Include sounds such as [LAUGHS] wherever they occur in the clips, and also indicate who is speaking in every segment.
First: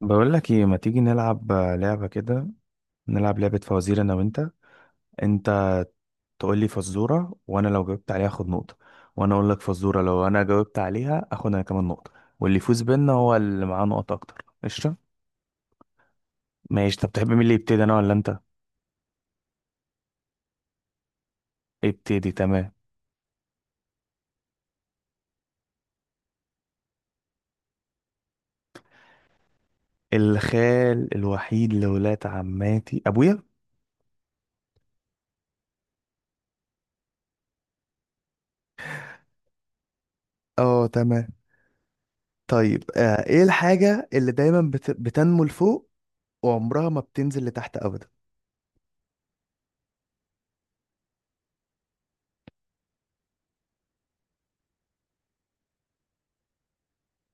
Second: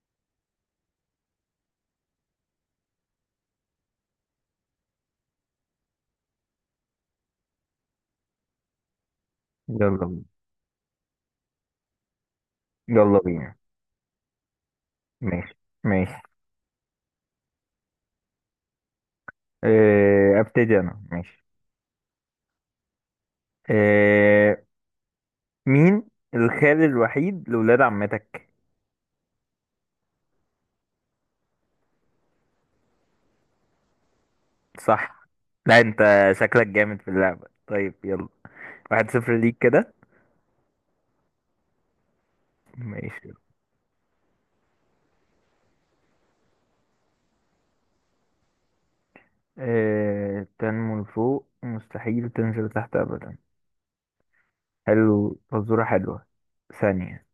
Speaker 1: بقول لك ايه، ما تيجي نلعب لعبة كده؟ نلعب لعبة فوازير انا وانت. انت تقول لي فزورة، وانا لو جاوبت عليها اخد نقطة، وانا اقول لك
Speaker 2: يلا
Speaker 1: فزورة
Speaker 2: بينا.
Speaker 1: لو انا جاوبت عليها اخد انا كمان نقطة، واللي يفوز بينا
Speaker 2: يلا
Speaker 1: هو
Speaker 2: بينا.
Speaker 1: اللي معاه نقط اكتر، قشطة؟
Speaker 2: ماشي. ماشي.
Speaker 1: ماشي. طب تحب مين اللي يبتدي، انا ولا انت؟
Speaker 2: أه، ابتدي انا. ماشي.
Speaker 1: ابتدي، تمام.
Speaker 2: أه. مين الخال الوحيد لولاد عمتك؟
Speaker 1: الخال الوحيد لولاد عماتي ابويا.
Speaker 2: صح. لا انت شكلك جامد في اللعبة، طيب يلا. 1-0 ليك كده.
Speaker 1: اه، تمام. طيب،
Speaker 2: ماشي.
Speaker 1: ايه الحاجة اللي دايما بتنمو لفوق وعمرها ما بتنزل لتحت ابدا؟
Speaker 2: أه، تنمو لفوق مستحيل تنزل تحت ابدا. حلو، فزورة حلوة. ثانية.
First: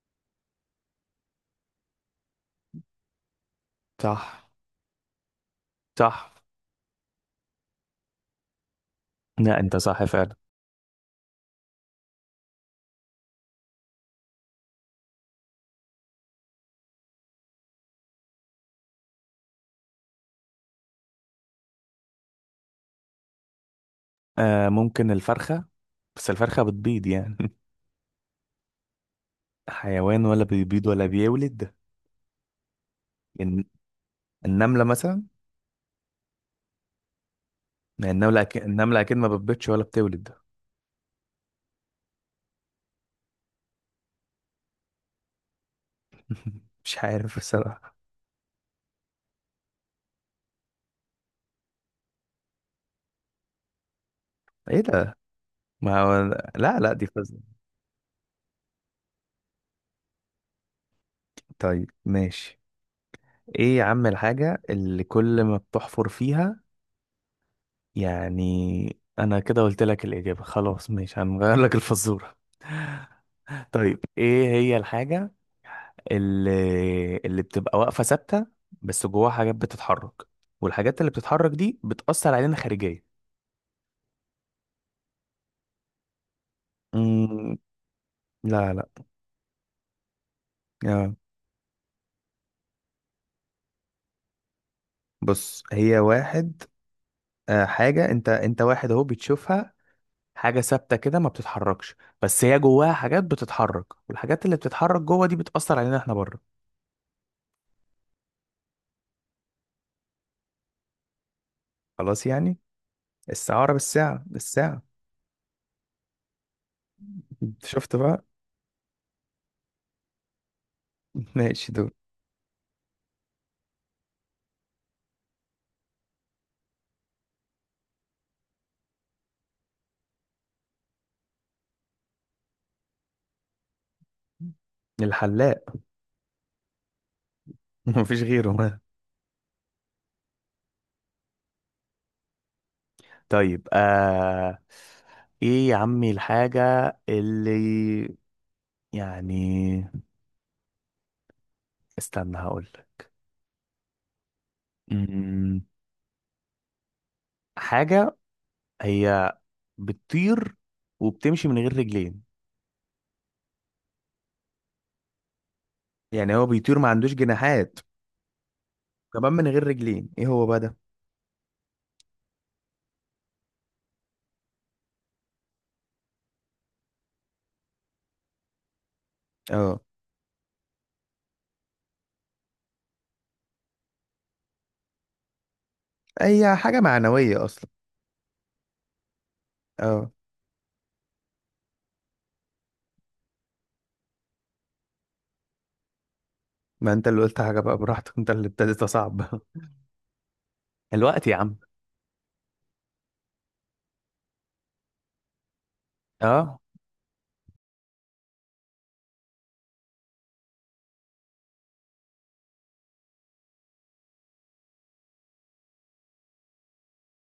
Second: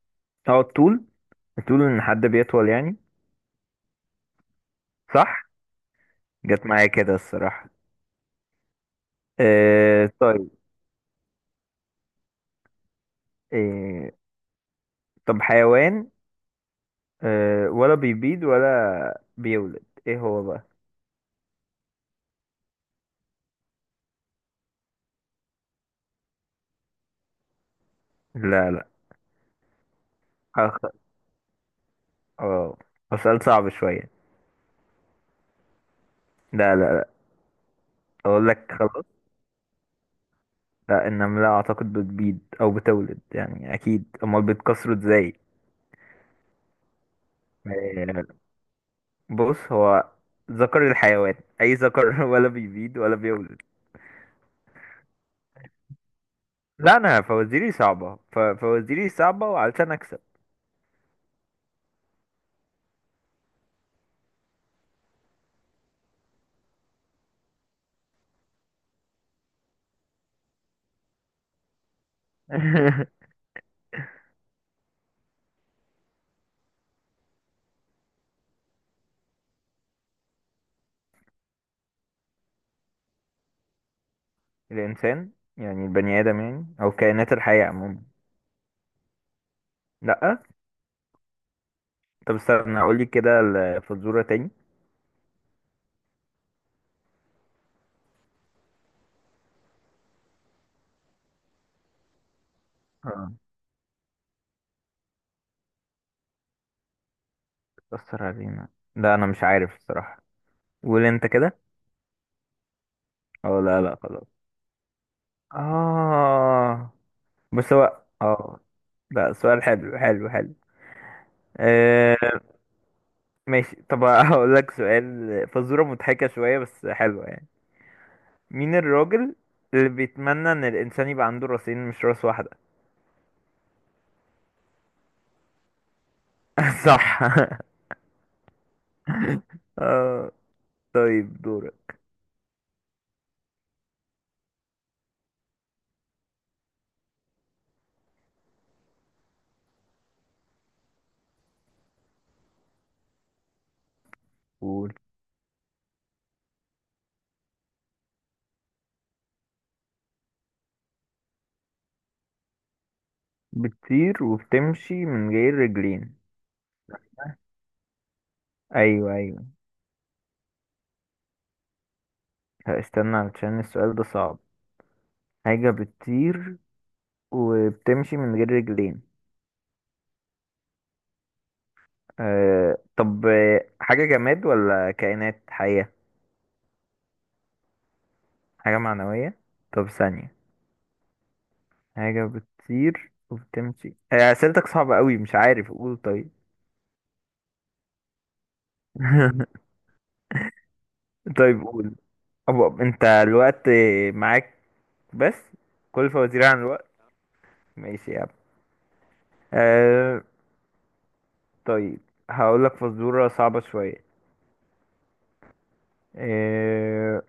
Speaker 2: اه، الطول. الطول ان حد بيطول يعني.
Speaker 1: صح.
Speaker 2: صح.
Speaker 1: صح.
Speaker 2: جت معايا كده الصراحة.
Speaker 1: لا، انت صح
Speaker 2: أه
Speaker 1: فعلا.
Speaker 2: طيب. أه. طب حيوان، أه ولا بيبيض ولا بيولد، ايه هو بقى؟
Speaker 1: آه، ممكن الفرخة، بس الفرخة بتبيض يعني.
Speaker 2: لا لا.
Speaker 1: [LAUGHS] حيوان ولا
Speaker 2: أخ...
Speaker 1: بيبيض ولا بيولد.
Speaker 2: اه، هو سؤال
Speaker 1: الن-
Speaker 2: صعب شوية.
Speaker 1: النملة مثلا،
Speaker 2: لا لا لا.
Speaker 1: يعني النملة
Speaker 2: اقول
Speaker 1: أكيد،
Speaker 2: لك
Speaker 1: النملة
Speaker 2: خلاص.
Speaker 1: أكيد ما بتبيضش ولا بتولد.
Speaker 2: لا، النملة اعتقد بتبيض او بتولد يعني اكيد، امال بتكسره ازاي؟
Speaker 1: [LAUGHS] مش عارف بصراحة.
Speaker 2: أه، بص، هو ذكر الحيوان. اي ذكر [LAUGHS] ولا بيبيض ولا بيولد.
Speaker 1: ايه ده؟ ما هو، لا لا،
Speaker 2: لا،
Speaker 1: دي
Speaker 2: انا
Speaker 1: فزة.
Speaker 2: فوازيري صعبة فوازيري صعبة وعلشان اكسب.
Speaker 1: طيب ماشي. ايه يا عم الحاجة اللي كل ما بتحفر فيها؟ يعني انا كده قلت لك الإجابة، خلاص ماشي، هنغير لك الفزورة.
Speaker 2: [LAUGHS]
Speaker 1: [LAUGHS] طيب، ايه هي الحاجة اللي بتبقى واقفة ثابتة، بس جواها حاجات بتتحرك، والحاجات اللي بتتحرك دي بتأثر علينا خارجيا؟
Speaker 2: الانسان، يعني البني ادم يعني، او كائنات
Speaker 1: مم،
Speaker 2: الحية عموما.
Speaker 1: لا لا.
Speaker 2: لا.
Speaker 1: يا
Speaker 2: طب استنى اقول لك كده الفزورة تاني.
Speaker 1: بص، هي واحد. آه، حاجة، انت واحد اهو بتشوفها. حاجة ثابتة كده ما بتتحركش، بس هي جواها حاجات
Speaker 2: اه،
Speaker 1: بتتحرك، والحاجات اللي بتتحرك جوه دي بتأثر علينا احنا بره.
Speaker 2: بتأثر علينا. لا انا مش عارف الصراحة، قول انت كده.
Speaker 1: خلاص يعني،
Speaker 2: اه
Speaker 1: السعارة
Speaker 2: لا لا
Speaker 1: بالساعة
Speaker 2: خلاص.
Speaker 1: الساعة.
Speaker 2: اه. بس
Speaker 1: شفت
Speaker 2: هو
Speaker 1: بقى؟
Speaker 2: اه. لا، سؤال حلو حلو حلو.
Speaker 1: [LAUGHS] ماشي، دول.
Speaker 2: آه. ماشي، طب هقول لك سؤال، فزورة مضحكة شوية بس حلوة يعني. مين الراجل اللي بيتمنى ان الانسان يبقى عنده راسين مش راس واحدة؟
Speaker 1: الحلاق.
Speaker 2: [LAUGHS] صح.
Speaker 1: [LAUGHS] مفيش غيره.
Speaker 2: اه طيب، دورك.
Speaker 1: طيب، ايه يا عمي الحاجة اللي يعني استنى هقول لك.
Speaker 2: قول.
Speaker 1: مم، حاجة هي بتطير وبتمشي من غير رجلين.
Speaker 2: بتطير وبتمشي من غير رجلين.
Speaker 1: يعني هو بيطير ما عندوش جناحات،
Speaker 2: ايوه
Speaker 1: كمان
Speaker 2: ايوه.
Speaker 1: من غير رجلين، ايه هو بقى ده؟
Speaker 2: هستنى علشان السؤال ده صعب. حاجة بتطير وبتمشي من غير رجلين.
Speaker 1: اه،
Speaker 2: آه طب حاجة جماد ولا كائنات حية؟
Speaker 1: هي حاجة معنوية اصلا.
Speaker 2: حاجة معنوية. طب
Speaker 1: اه،
Speaker 2: ثانية. حاجة بتطير وبتمشي، أسئلتك صعبة قوي، مش عارف، قول طيب.
Speaker 1: ما انت اللي قلت حاجة بقى براحتك، انت اللي ابتديت صعب.
Speaker 2: [LAUGHS]
Speaker 1: [LAUGHS] الوقت يا عم.
Speaker 2: طيب قول. أبقى انت الوقت معاك بس، كل فوازير عن
Speaker 1: اه،
Speaker 2: الوقت. ماشي يا عم. آه طيب، هقول لك فزورة صعبة شوية. آه.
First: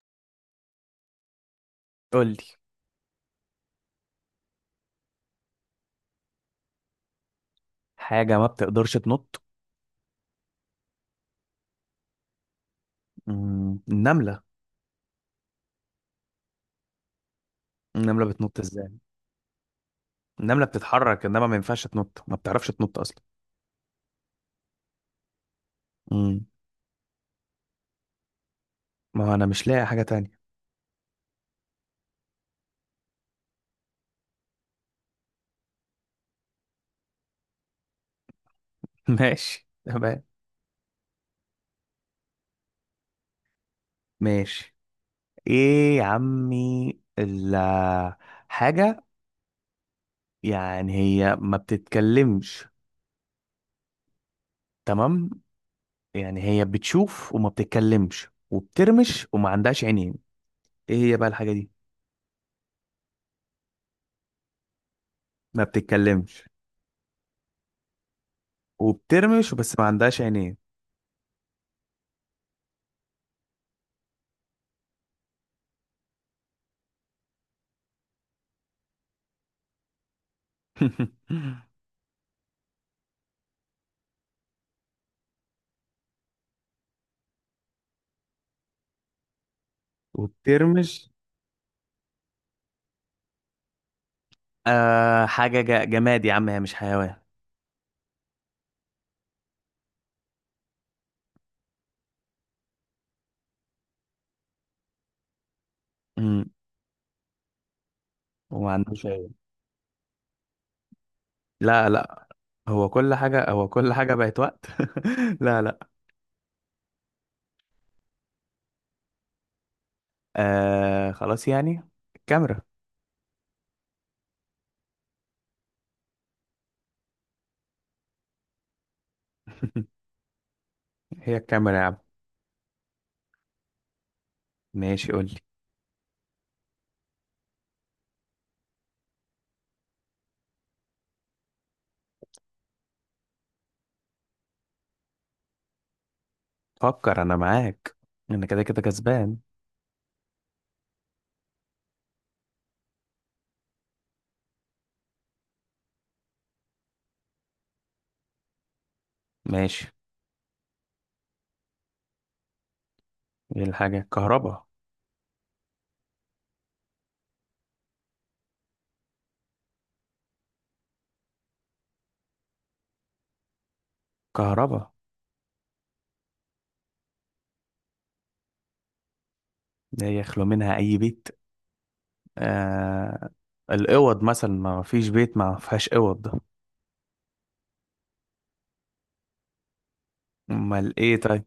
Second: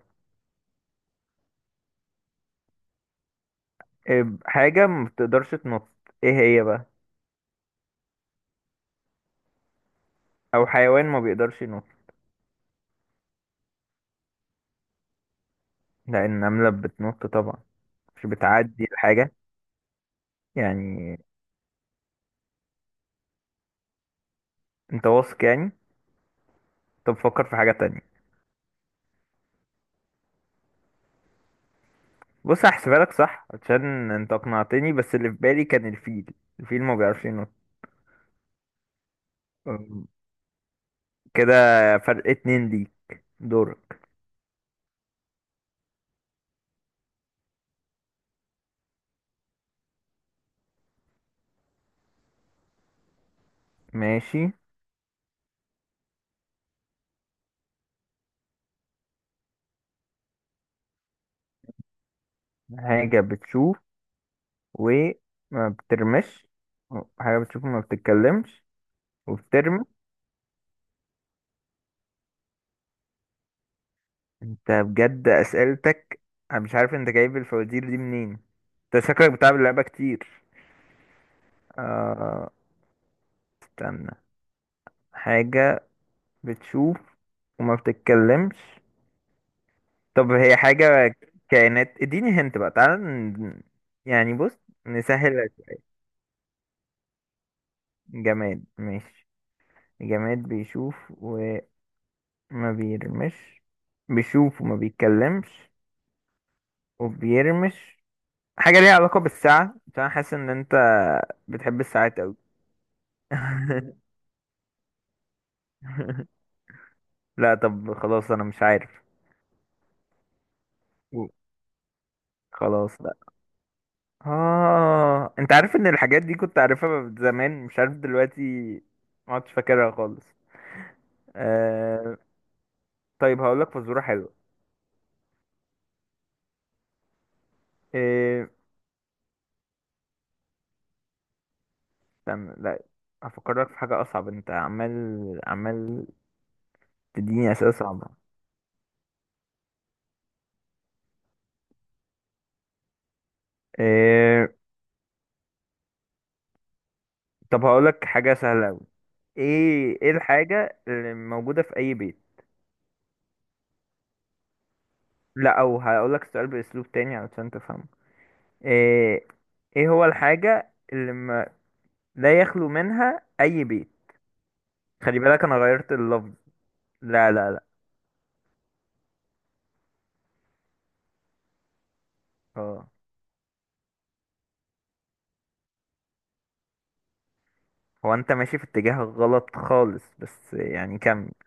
Speaker 1: قول لي.
Speaker 2: حاجة ما بتقدرش تنط، ايه هي بقى؟
Speaker 1: حاجة ما بتقدرش تنط.
Speaker 2: او حيوان ما بيقدرش ينط.
Speaker 1: النملة.
Speaker 2: لأن النملة بتنط طبعا،
Speaker 1: النملة
Speaker 2: مش
Speaker 1: بتنط
Speaker 2: بتعدي
Speaker 1: ازاي؟
Speaker 2: الحاجة
Speaker 1: النملة
Speaker 2: يعني.
Speaker 1: بتتحرك، انما ما ينفعش تنط، ما بتعرفش تنط اصلا.
Speaker 2: انت واثق يعني؟
Speaker 1: امم.
Speaker 2: طب فكر في حاجة تانية.
Speaker 1: ما هو انا مش لاقي حاجة تانية.
Speaker 2: بص، هحسبها لك صح عشان انت اقنعتني، بس اللي في بالي كان الفيل. الفيل ما بيعرفش ينط.
Speaker 1: [LAUGHS] ماشي
Speaker 2: أم،
Speaker 1: تمام.
Speaker 2: كده فرق اتنين ليك. دورك.
Speaker 1: ماشي. ايه يا عمي حاجة، يعني هي ما بتتكلمش.
Speaker 2: ماشي.
Speaker 1: تمام. يعني هي بتشوف وما بتتكلمش وبترمش وما عندهاش عينين، ايه هي بقى الحاجة دي؟
Speaker 2: حاجة بتشوف
Speaker 1: ما
Speaker 2: وما
Speaker 1: بتتكلمش
Speaker 2: بترمش. حاجة بتشوف وما بتتكلمش
Speaker 1: وبترمش بس ما
Speaker 2: وبترمي.
Speaker 1: عندهاش عينين.
Speaker 2: انت بجد اسئلتك، انا مش عارف انت جايب الفوازير دي منين، انت شكلك بتلعب اللعبة كتير.
Speaker 1: [LAUGHS]
Speaker 2: آه... استنى. حاجة بتشوف وما بتتكلمش. طب هي
Speaker 1: وبترمش.
Speaker 2: حاجة كائنات، اديني هنت بقى تعالى يعني بص،
Speaker 1: آه،
Speaker 2: نسهل لك.
Speaker 1: حاجة جماد يا عم، هي مش حيوان.
Speaker 2: جماد ماشي. جماد بيشوف وما بيرمش، بيشوف وما بيتكلمش
Speaker 1: امم
Speaker 2: وبيرمش.
Speaker 1: وما
Speaker 2: حاجة ليها
Speaker 1: عندوش
Speaker 2: علاقة
Speaker 1: عينين.
Speaker 2: بالساعة، عشان أنا حاسس ان انت بتحب
Speaker 1: لا
Speaker 2: الساعات
Speaker 1: لا،
Speaker 2: اوي.
Speaker 1: هو كل حاجة،
Speaker 2: [LAUGHS]
Speaker 1: بقت وقت. [LAUGHS] لا لا.
Speaker 2: لا طب خلاص، انا مش عارف.
Speaker 1: خلاص يعني، الكاميرا.
Speaker 2: خلاص. اه، انت عارف ان الحاجات دي كنت عارفها زمان، مش عارف دلوقتي ما عدتش
Speaker 1: [LAUGHS]
Speaker 2: فاكرها خالص.
Speaker 1: هي الكاميرا يا عم.
Speaker 2: آه... طيب هقول لك فزوره حلوه.
Speaker 1: ماشي قول لي.
Speaker 2: آه... استنى لا، هفكرك في حاجه اصعب، انت عمال عمال
Speaker 1: فكر، انا
Speaker 2: تديني اسئله
Speaker 1: معاك.
Speaker 2: صعبه.
Speaker 1: انا كده كده كسبان.
Speaker 2: آه... طب هقول لك حاجه سهله قوي.
Speaker 1: ماشي.
Speaker 2: ايه الحاجه اللي موجوده في اي بيت؟
Speaker 1: ايه الحاجة؟ كهربا.
Speaker 2: لا، او هقول لك السؤال باسلوب تاني علشان تفهمه. آه... ايه هو الحاجه اللي ما... لا يخلو منها اي بيت؟
Speaker 1: كهربا
Speaker 2: خلي بالك، انا غيرت اللفظ. لا لا لا.
Speaker 1: ده يخلو منها اي بيت؟
Speaker 2: اه.
Speaker 1: آه، الاوض مثلا، ما فيش بيت ما فيهاش اوض ده.
Speaker 2: هو انت ماشي في اتجاه غلط خالص، بس
Speaker 1: امال
Speaker 2: يعني
Speaker 1: ايه
Speaker 2: كمل.
Speaker 1: طيب؟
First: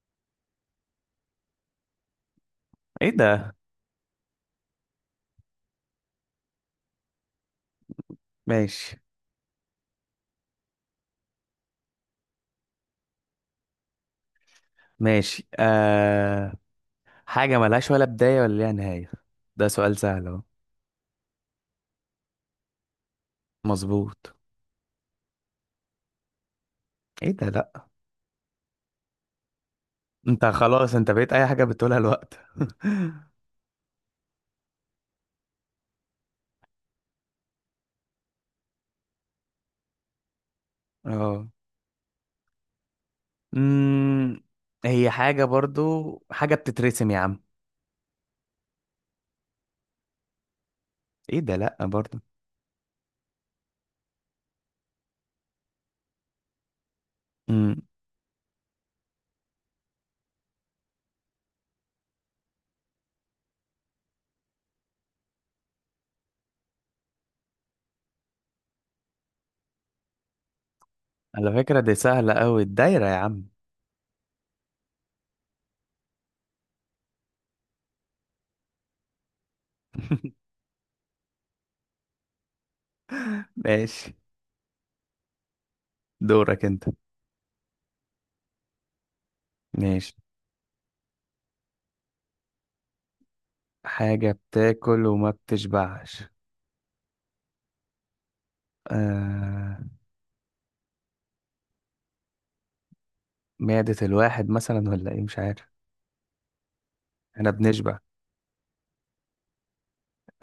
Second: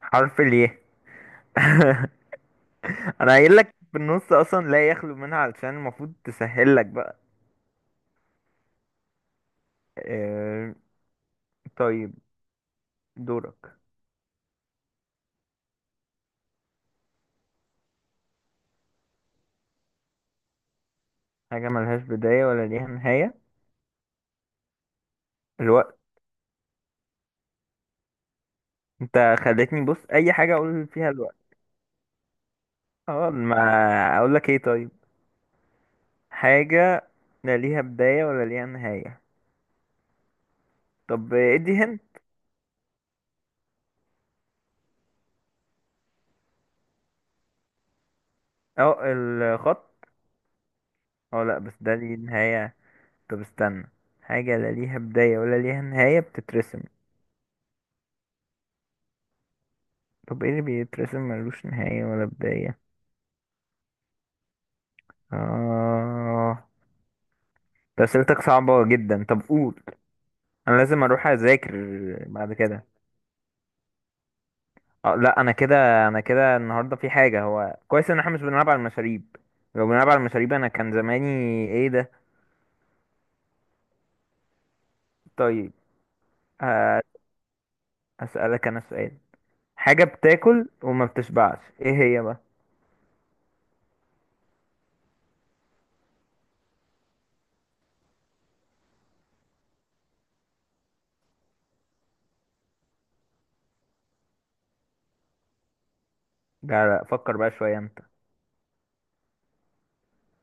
Speaker 2: حرف الياء. [LAUGHS]
Speaker 1: ايه
Speaker 2: انا
Speaker 1: ده!
Speaker 2: قايل لك في النص اصلا لا يخلو منها، علشان المفروض تسهل لك بقى.
Speaker 1: ماشي.
Speaker 2: آه، طيب دورك.
Speaker 1: ماشي، حاجة ملهاش ولا بداية ولا ليها نهاية. ده سؤال سهل اهو.
Speaker 2: حاجة ملهاش بداية ولا ليها نهاية.
Speaker 1: مظبوط.
Speaker 2: الوقت.
Speaker 1: ايه ده، لا.
Speaker 2: انت خلتني بص اي
Speaker 1: انت
Speaker 2: حاجة اقول
Speaker 1: خلاص، انت
Speaker 2: فيها
Speaker 1: بقيت اي
Speaker 2: الوقت.
Speaker 1: حاجة بتقولها الوقت.
Speaker 2: اه ما اقول لك ايه؟ طيب، حاجة لا ليها بداية ولا ليها نهاية.
Speaker 1: [LAUGHS]
Speaker 2: طب
Speaker 1: اه.
Speaker 2: ادي هنا.
Speaker 1: امم هي حاجة برضو، حاجة بتترسم يا عم.
Speaker 2: اه الخط.
Speaker 1: ايه
Speaker 2: اه
Speaker 1: ده،
Speaker 2: لا، بس
Speaker 1: لا
Speaker 2: ده ليه
Speaker 1: برضو.
Speaker 2: نهاية. طب استنى، حاجة لا ليها بداية ولا ليها نهاية بتترسم.
Speaker 1: امم.
Speaker 2: طب ايه اللي بيترسم ملوش نهاية ولا بداية؟ اه، ده اسئلتك صعبة جدا، طب قول انا لازم اروح
Speaker 1: على
Speaker 2: اذاكر.
Speaker 1: فكرة دي سهلة
Speaker 2: بعد
Speaker 1: قوي،
Speaker 2: كده
Speaker 1: الدايرة يا عم.
Speaker 2: اه لا، انا كده النهاردة في حاجة. هو كويس ان احنا مش بنلعب على المشاريب، لو بنلعب على
Speaker 1: [LAUGHS]
Speaker 2: المشاريب انا كان زماني. ايه ده؟
Speaker 1: ماشي.
Speaker 2: طيب
Speaker 1: دورك انت.
Speaker 2: ه- هسألك انا سؤال. حاجة
Speaker 1: ماشي.
Speaker 2: بتاكل وما بتشبعش، ايه هي بقى؟
Speaker 1: حاجة بتاكل وما بتشبعش. آه... معدة الواحد مثلا، ولا ايه مش عارف.
Speaker 2: لا لا، فكر
Speaker 1: احنا
Speaker 2: بقى شوية
Speaker 1: بنشبع.
Speaker 2: انت.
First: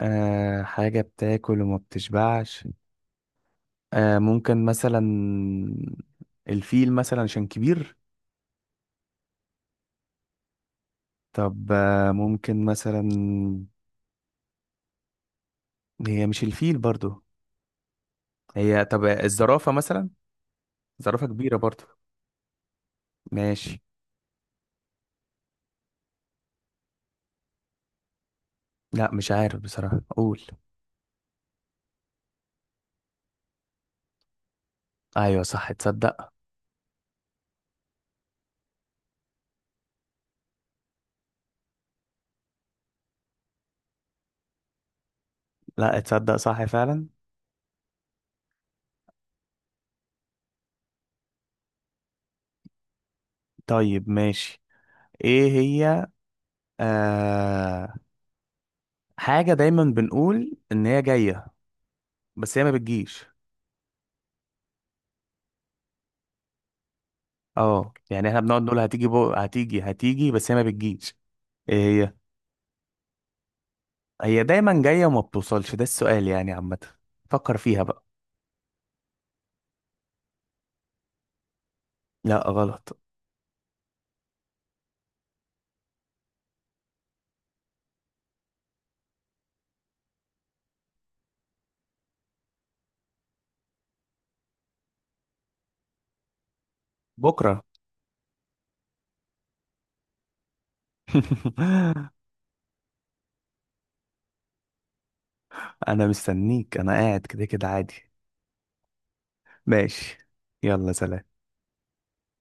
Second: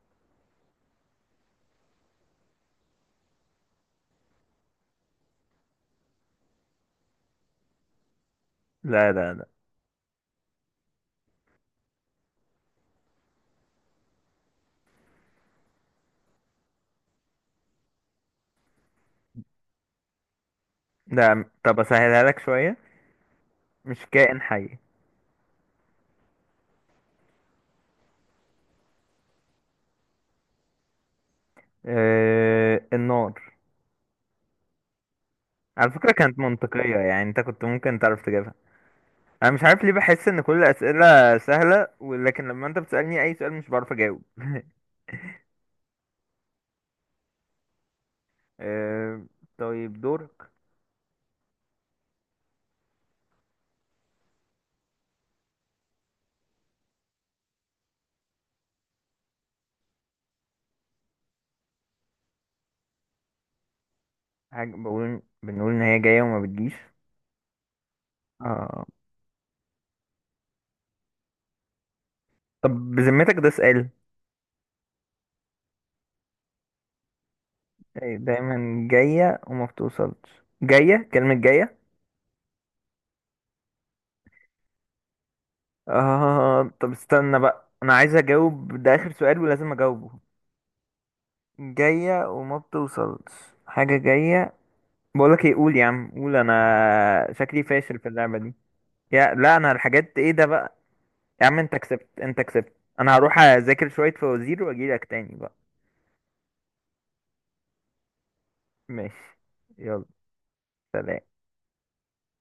Speaker 1: حاجة بتاكل وما بتشبعش. ممكن مثلا الفيل مثلا عشان كبير.
Speaker 2: لا لا لا.
Speaker 1: طب ممكن مثلا، هي مش الفيل برضو، هي طب الزرافة مثلا، زرافة
Speaker 2: ده
Speaker 1: كبيرة
Speaker 2: طب
Speaker 1: برضو.
Speaker 2: اسهلها لك شوية،
Speaker 1: ماشي.
Speaker 2: مش كائن حي.
Speaker 1: لا مش عارف بصراحة، قول.
Speaker 2: آه النار.
Speaker 1: ايوه صح،
Speaker 2: على فكرة
Speaker 1: تصدق؟
Speaker 2: كانت منطقية يعني، انت كنت ممكن تعرف تجيبها. انا مش عارف ليه بحس ان كل الاسئلة سهلة، ولكن لما انت بتسألني اي سؤال مش بعرف اجاوب. [LAUGHS]
Speaker 1: لا تصدق، صح فعلا.
Speaker 2: آه طيب دورك.
Speaker 1: طيب ماشي. ايه هي، آه حاجة دايما بنقول ان هي جاية بس هي ما بتجيش.
Speaker 2: حاجة بقول بنقول ان هي جاية وما بتجيش.
Speaker 1: اه يعني احنا بنقعد نقول
Speaker 2: آه
Speaker 1: هتيجي هتيجي هتيجي بس هي ما بتجيش. ايه هي؟
Speaker 2: طب بذمتك ده سؤال؟
Speaker 1: هي دايما جاية وما بتوصلش، ده السؤال يعني عامة، فكر فيها بقى.
Speaker 2: دايما جاية وما بتوصلش، جاية، كلمة جاية.
Speaker 1: لا غلط.
Speaker 2: آه طب استنى بقى، انا عايز اجاوب، ده اخر سؤال ولازم اجاوبه. جاية وما بتوصلش، حاجة جاية. بقولك ايه، قول يا عم، قول، انا
Speaker 1: بكرة.
Speaker 2: شكلي فاشل في اللعبة دي. يا لا انا الحاجات، ايه ده بقى؟ يا عم انت كسبت،
Speaker 1: [LAUGHS]
Speaker 2: انت كسبت. انا هروح اذاكر شوية فوازير واجيلك تاني بقى.
Speaker 1: انا مستنيك، انا قاعد كده كده عادي.
Speaker 2: ماشي. يلا
Speaker 1: ماشي. يلا
Speaker 2: سلام.
Speaker 1: سلام.